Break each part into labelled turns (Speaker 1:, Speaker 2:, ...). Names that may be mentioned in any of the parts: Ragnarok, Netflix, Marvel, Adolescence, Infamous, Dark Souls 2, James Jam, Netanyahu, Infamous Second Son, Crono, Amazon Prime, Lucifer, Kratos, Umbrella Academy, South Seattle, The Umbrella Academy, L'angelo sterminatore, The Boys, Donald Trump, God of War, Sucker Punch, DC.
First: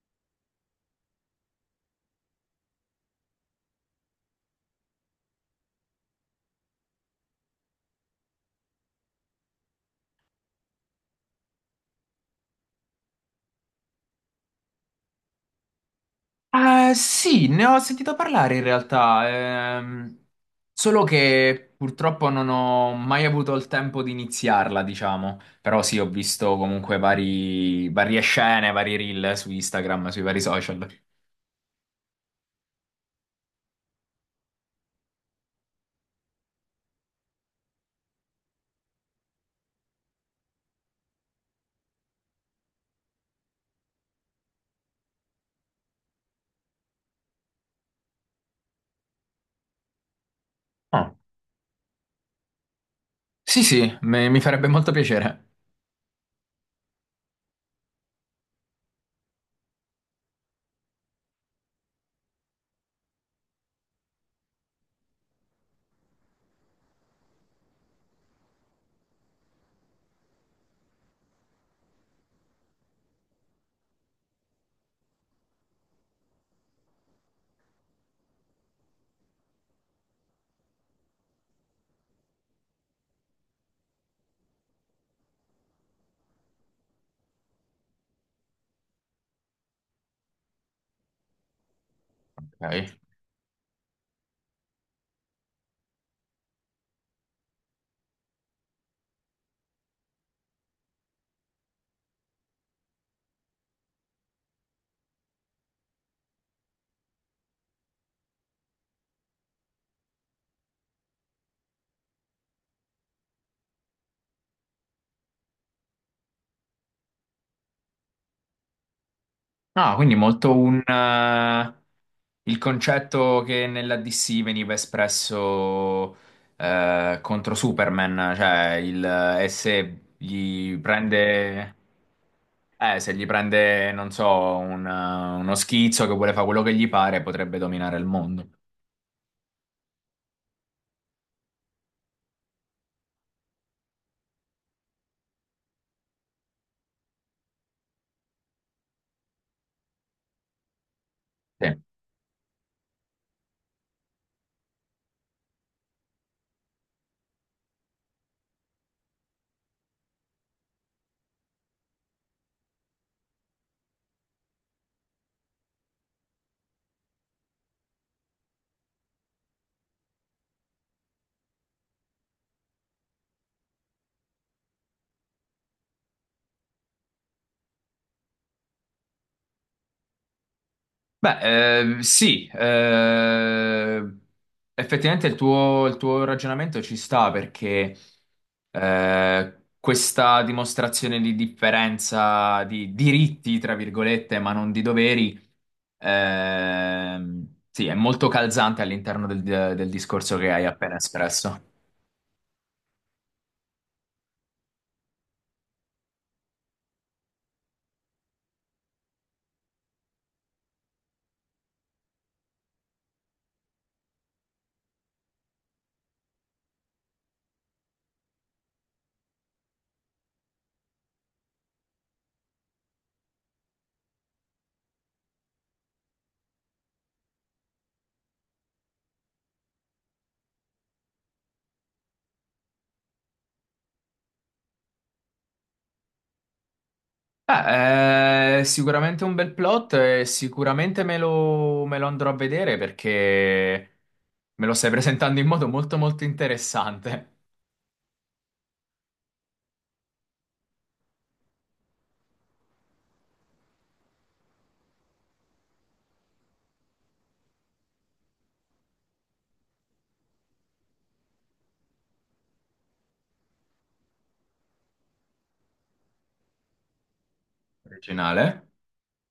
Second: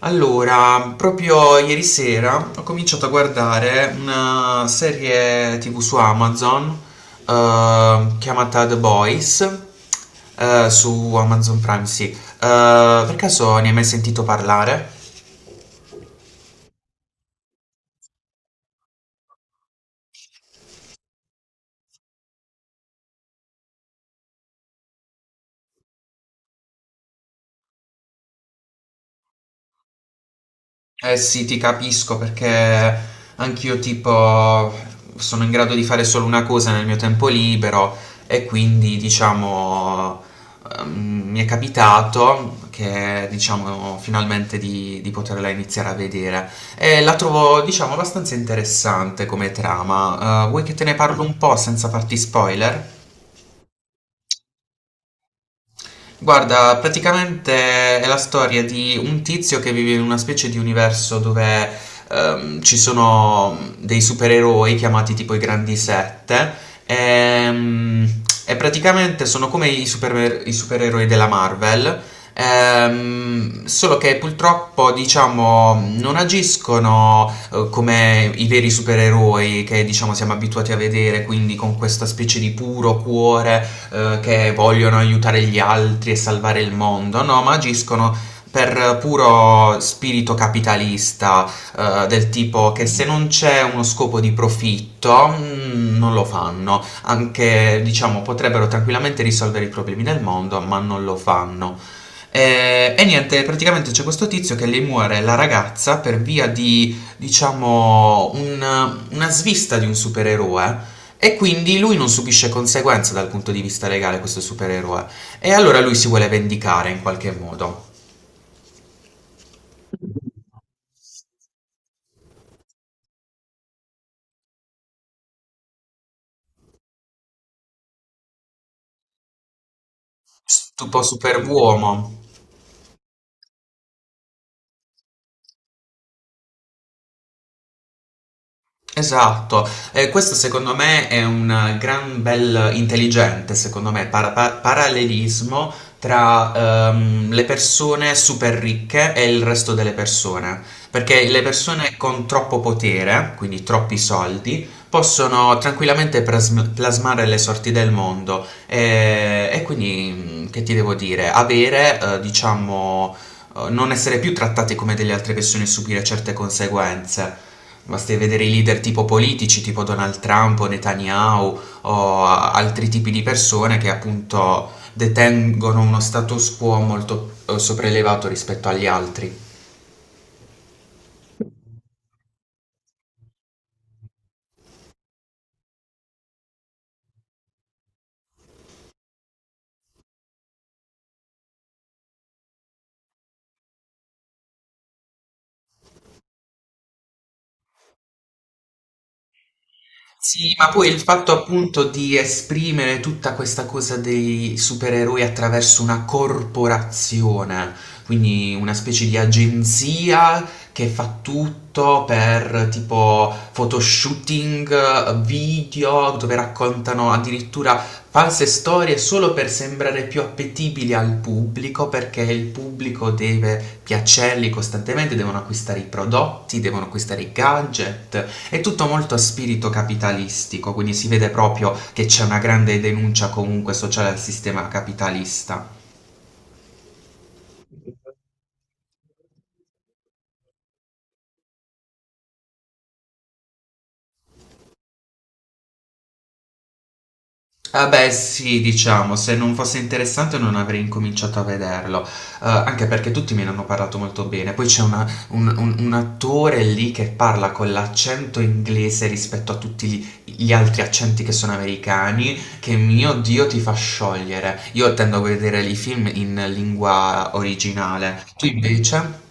Speaker 1: Allora, proprio ieri sera ho cominciato a guardare una serie TV su Amazon, chiamata The Boys, su Amazon Prime, sì. Per caso ne hai mai sentito parlare?
Speaker 2: Sì, ne ho sentito parlare in realtà, solo che purtroppo non ho mai avuto il tempo di iniziarla, diciamo. Però sì, ho visto comunque varie scene, vari reel su Instagram, sui vari social.
Speaker 1: Eh sì, ti capisco perché anch'io tipo sono in grado di fare solo una cosa nel mio tempo libero e quindi diciamo mi è capitato che diciamo finalmente di poterla iniziare a vedere e la trovo diciamo abbastanza interessante come trama. Vuoi che te ne
Speaker 2: Ah.
Speaker 1: parlo un po' senza farti spoiler?
Speaker 2: Sì, sì, mi farebbe molto piacere.
Speaker 1: Guarda, praticamente è la storia di un tizio che vive in una specie di universo dove ci sono dei supereroi chiamati tipo i Grandi Sette, ehm, e praticamente sono come i supereroi della Marvel, solo che purtroppo diciamo non agiscono, come i veri supereroi che diciamo siamo abituati a vedere, quindi con questa specie di puro cuore, che vogliono aiutare gli altri e salvare il mondo, no, ma agiscono per puro spirito capitalista, del tipo che
Speaker 2: Ok.
Speaker 1: se non c'è uno scopo di profitto non lo fanno, anche diciamo potrebbero tranquillamente risolvere i problemi del mondo, ma non lo fanno. E niente, praticamente c'è questo tizio che le muore la ragazza per via di, diciamo, una svista di un supereroe e quindi lui non subisce conseguenze dal punto di vista legale, questo supereroe. E allora lui si vuole vendicare in qualche modo.
Speaker 2: Ah, quindi molto il concetto che nella DC veniva espresso contro Superman, cioè e se gli
Speaker 1: Tipo
Speaker 2: prende,
Speaker 1: superuomo.
Speaker 2: non so, uno schizzo che vuole fare quello che gli pare, potrebbe dominare il mondo.
Speaker 1: Esatto, questo secondo me è un gran bel intelligente, secondo me, parallelismo tra le persone super ricche e il resto delle persone, perché le
Speaker 2: Sì.
Speaker 1: persone con troppo potere, quindi troppi soldi, possono tranquillamente plasmare le sorti del mondo e quindi, che ti devo dire, avere, diciamo, non essere più trattate come delle altre persone e subire certe conseguenze. Basti vedere i leader tipo politici, tipo Donald Trump o Netanyahu o altri tipi di persone che appunto detengono uno status quo molto sopraelevato rispetto agli altri.
Speaker 2: Beh, sì, effettivamente il tuo ragionamento ci sta perché questa dimostrazione di differenza di diritti, tra virgolette, ma non di doveri, sì, è molto calzante all'interno del discorso che
Speaker 1: Sì,
Speaker 2: hai
Speaker 1: ma poi
Speaker 2: appena
Speaker 1: il fatto
Speaker 2: espresso.
Speaker 1: appunto di esprimere tutta questa cosa dei supereroi attraverso una corporazione, quindi una specie di agenzia che fa tutto per tipo photoshooting, video, dove raccontano addirittura false storie solo per sembrare più appetibili al pubblico, perché il pubblico deve piacerli costantemente, devono acquistare i prodotti, devono acquistare i gadget. È tutto molto a spirito capitalistico, quindi si vede proprio che c'è una grande denuncia comunque sociale al sistema capitalista.
Speaker 2: Ah, è sicuramente un bel plot e sicuramente me lo andrò a vedere perché me lo stai presentando in modo molto molto interessante,
Speaker 1: Ah beh sì, diciamo, se non fosse interessante non avrei incominciato a vederlo. Anche perché tutti me ne hanno parlato molto bene. Poi c'è un attore lì che parla con l'accento inglese rispetto a tutti gli altri accenti che sono americani, che mio Dio ti fa sciogliere. Io tendo a vedere i film in lingua originale. Tu
Speaker 2: originale.
Speaker 1: invece?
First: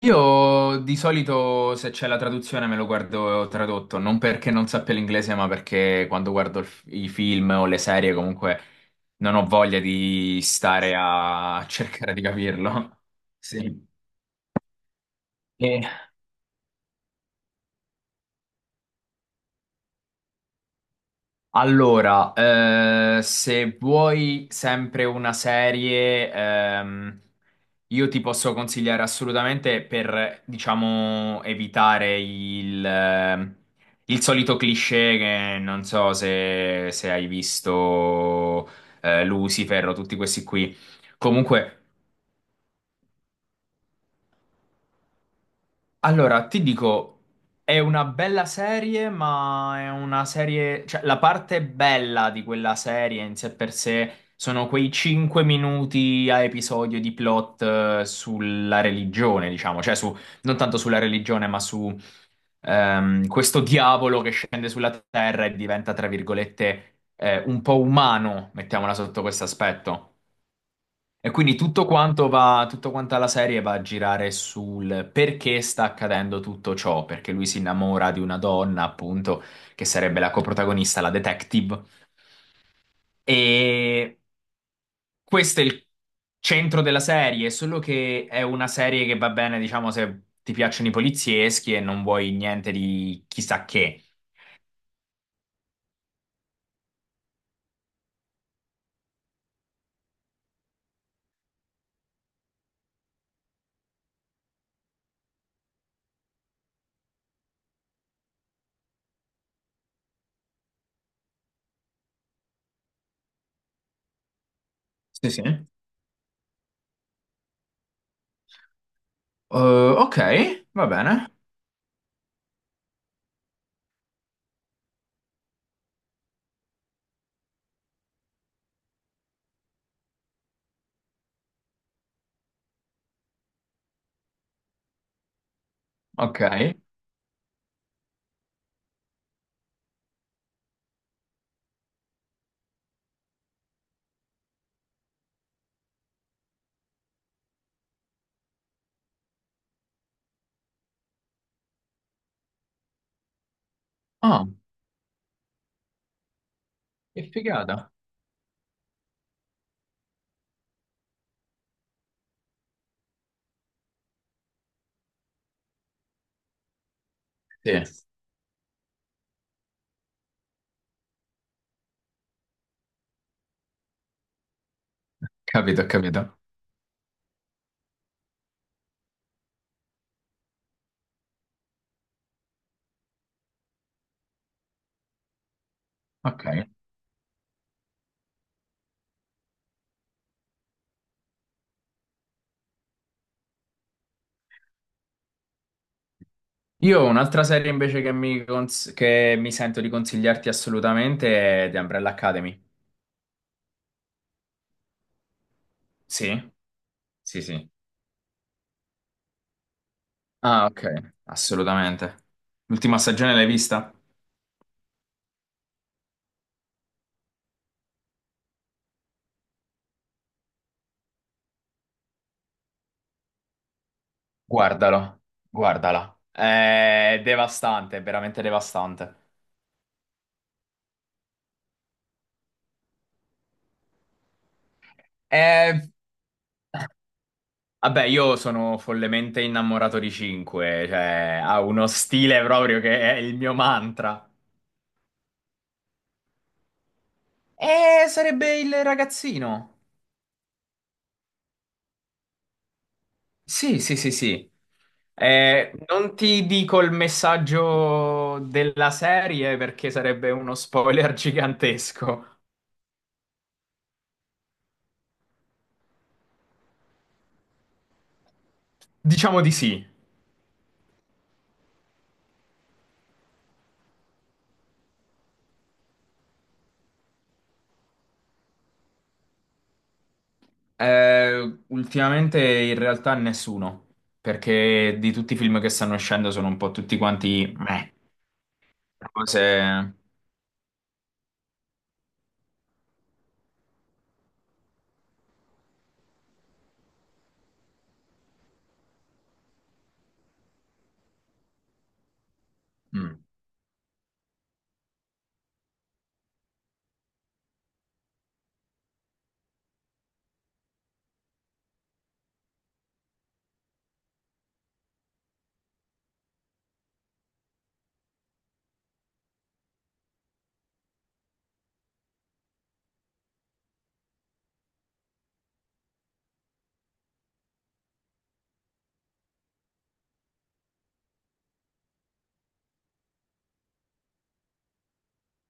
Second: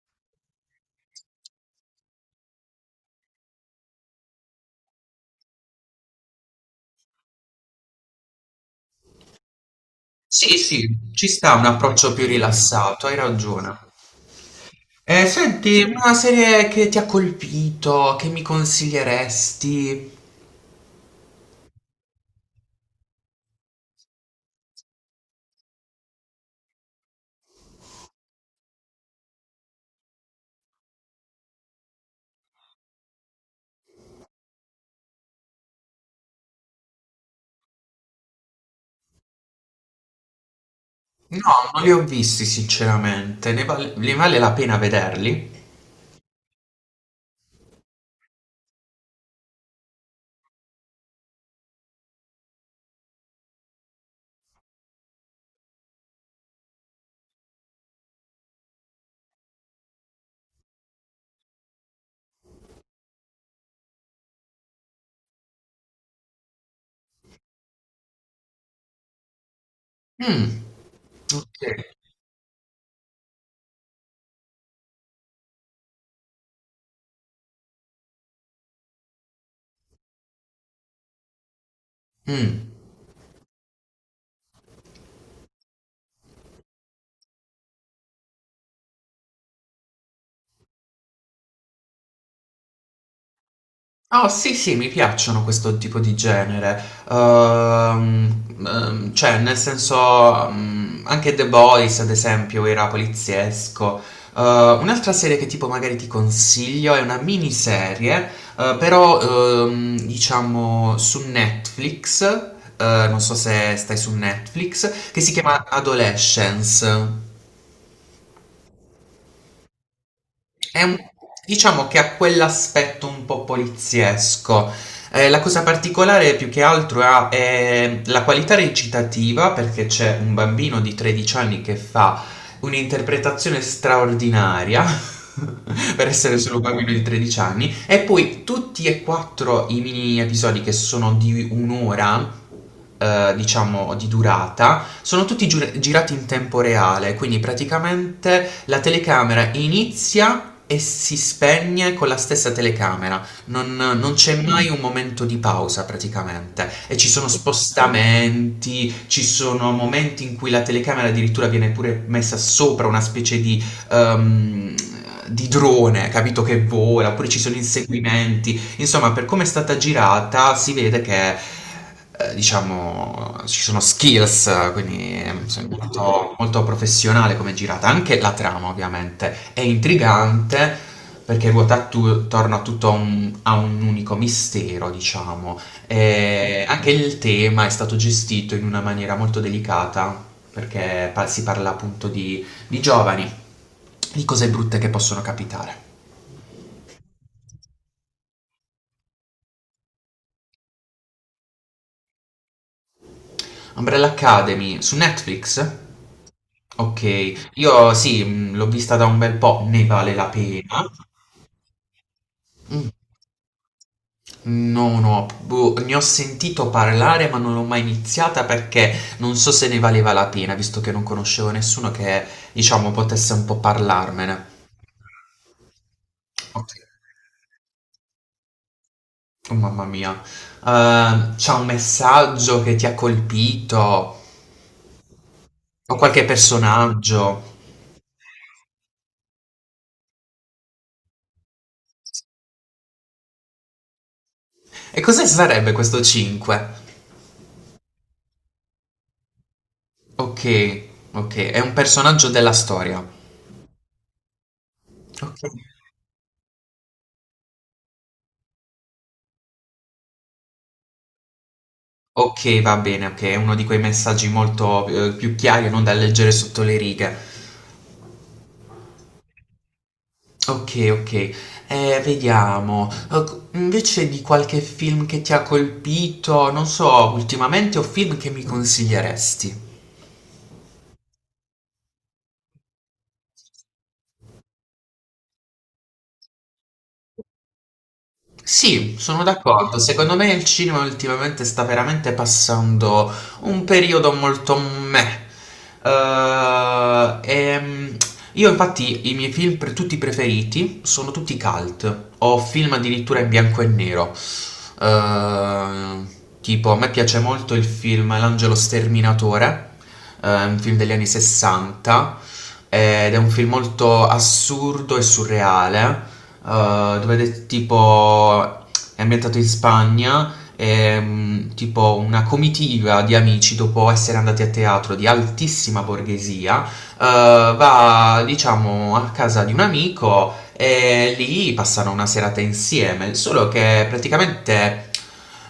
Speaker 2: Io di solito se c'è la traduzione me lo guardo tradotto, non perché non sappia l'inglese, ma perché quando guardo i film o le serie comunque non ho voglia di
Speaker 1: Sì, sì,
Speaker 2: stare
Speaker 1: ci sta un
Speaker 2: a
Speaker 1: approccio
Speaker 2: cercare di
Speaker 1: più
Speaker 2: capirlo.
Speaker 1: rilassato, hai ragione.
Speaker 2: Sì.
Speaker 1: Senti,
Speaker 2: E-
Speaker 1: una serie che ti ha colpito, che mi consiglieresti?
Speaker 2: Allora, se vuoi sempre una serie, io ti posso consigliare assolutamente per, diciamo, evitare il solito cliché che non so se hai visto, Lucifer o tutti questi qui.
Speaker 1: No, non
Speaker 2: Comunque.
Speaker 1: li ho visti sinceramente, ne vale la pena vederli?
Speaker 2: Allora, ti dico, è una bella serie, ma è una serie, cioè la parte bella di quella serie in sé per sé sono quei 5 minuti a episodio di plot sulla religione, diciamo, cioè su, non tanto sulla religione, ma su questo diavolo che scende sulla terra e diventa, tra virgolette, un po' umano, mettiamola sotto questo aspetto.
Speaker 1: Mm,
Speaker 2: E quindi
Speaker 1: sì.
Speaker 2: tutto quanto va, tutta quanta la serie va a girare sul perché sta accadendo tutto ciò, perché lui si innamora di una donna, appunto, che sarebbe la coprotagonista, la detective,
Speaker 1: Mm.
Speaker 2: e questo è il centro della serie, solo che è una serie che va bene, diciamo, se ti piacciono i polizieschi e non vuoi niente di chissà che.
Speaker 1: Oh sì, sì, mi piacciono questo tipo di genere. Cioè, nel senso, anche The Boys, ad esempio, era poliziesco. Eh, Un'altra serie che tipo magari ti consiglio è una miniserie, però diciamo su Netflix, non so se stai su Netflix, che
Speaker 2: Sì,
Speaker 1: si
Speaker 2: sì.
Speaker 1: chiama Adolescence.
Speaker 2: Ok,
Speaker 1: È
Speaker 2: va
Speaker 1: un,
Speaker 2: bene.
Speaker 1: diciamo che ha quell'aspetto un po' poliziesco. La cosa particolare più che altro ha, la qualità recitativa, perché c'è un bambino di 13 anni che fa un'interpretazione straordinaria. Per essere
Speaker 2: Ok.
Speaker 1: solo un bambino di 13 anni, e poi tutti e quattro i mini episodi che sono di un'ora, diciamo di durata, sono tutti girati in tempo reale, quindi praticamente la telecamera inizia e si spegne con la stessa telecamera, non c'è
Speaker 2: Ah,
Speaker 1: mai un momento di pausa praticamente e ci sono
Speaker 2: che figata.
Speaker 1: spostamenti, ci sono momenti in cui la telecamera addirittura viene pure messa sopra una specie ehm, di drone, capito che vola, oppure ci sono
Speaker 2: Sì,
Speaker 1: inseguimenti. Insomma, per come è stata girata, si vede che, diciamo, ci sono skills, quindi è
Speaker 2: capito,
Speaker 1: molto,
Speaker 2: capito.
Speaker 1: molto professionale come è girata. Anche la trama, ovviamente, è intrigante perché ruota attorno a tutto a un unico mistero, diciamo.
Speaker 2: Ok.
Speaker 1: E anche il tema è stato gestito in una maniera molto delicata, perché si parla appunto di giovani, di cose brutte che possono capitare.
Speaker 2: Io ho un'altra serie invece che che mi sento di consigliarti assolutamente è The Umbrella Academy.
Speaker 1: Umbrella Academy su Netflix?
Speaker 2: Sì? Sì,
Speaker 1: Ok,
Speaker 2: sì.
Speaker 1: io sì, l'ho vista da un bel po', ne vale la
Speaker 2: Ah,
Speaker 1: pena.
Speaker 2: ok, assolutamente.
Speaker 1: Mm,
Speaker 2: L'ultima stagione l'hai vista?
Speaker 1: no, no, boh, ne ho sentito parlare ma non l'ho mai iniziata perché non so se ne valeva la pena, visto che non conoscevo nessuno che, diciamo, potesse un po' parlarmene.
Speaker 2: Guardalo, guardala.
Speaker 1: Ok,
Speaker 2: È devastante, è veramente devastante.
Speaker 1: oh, mamma mia. C'è un messaggio che ti ha colpito?
Speaker 2: Eh,
Speaker 1: O qualche personaggio?
Speaker 2: Vabbè, io sono follemente innamorato di 5, cioè ha uno stile proprio che è il mio mantra.
Speaker 1: E cosa sarebbe questo 5?
Speaker 2: E sarebbe il ragazzino.
Speaker 1: Ok, ok, è un personaggio della storia.
Speaker 2: Sì, sì, sì, sì.
Speaker 1: Ok.
Speaker 2: Non ti dico il messaggio della serie perché sarebbe uno spoiler gigantesco.
Speaker 1: Ok, va bene, ok, è uno di quei messaggi molto, più chiari, non da leggere sotto le righe.
Speaker 2: Diciamo di sì.
Speaker 1: Ok, ok, vediamo. Invece di qualche film che ti ha colpito, non so, ultimamente o film che mi consiglieresti?
Speaker 2: Ultimamente in realtà nessuno, perché di tutti i film che stanno uscendo sono un po' tutti quanti meh,
Speaker 1: Sì, sono d'accordo.
Speaker 2: cose.
Speaker 1: Secondo me il cinema ultimamente sta veramente passando un periodo molto meh. Eh, ehm, io infatti i miei film tutti preferiti sono tutti cult o film addirittura
Speaker 2: Mm.
Speaker 1: in bianco e nero. Eh, tipo, a me piace molto il film L'angelo sterminatore, è un film degli anni 60 ed è un film molto assurdo e surreale, dove è tipo è ambientato in Spagna e, tipo una comitiva di amici dopo essere andati a teatro di altissima borghesia, va diciamo a casa di un amico e lì passano una serata insieme, solo che praticamente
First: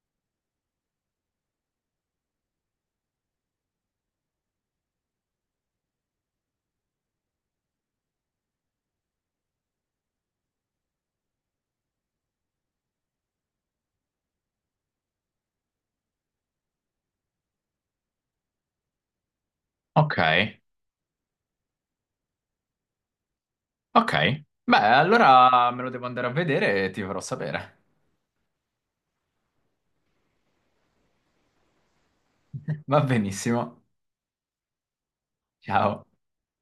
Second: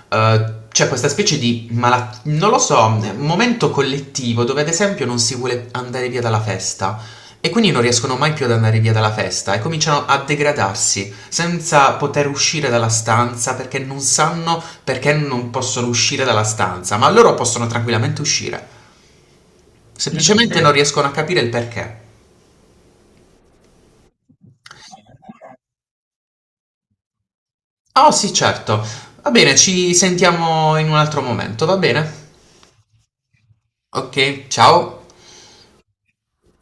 Speaker 1: c'è questa specie di malattia, non lo so, un momento collettivo dove ad esempio non si vuole andare via dalla festa e quindi non riescono mai più ad andare via dalla festa e cominciano a degradarsi senza poter uscire dalla stanza perché non sanno perché non possono uscire dalla stanza, ma loro possono tranquillamente uscire.
Speaker 2: Ok,
Speaker 1: Semplicemente perché non riescono a capire il perché.
Speaker 2: ok. Beh, allora me lo devo andare a vedere e ti farò sapere.
Speaker 1: Oh sì, certo. Va bene, ci sentiamo in un altro momento, va bene?
Speaker 2: Va benissimo.
Speaker 1: Ok, ciao.
Speaker 2: Ciao.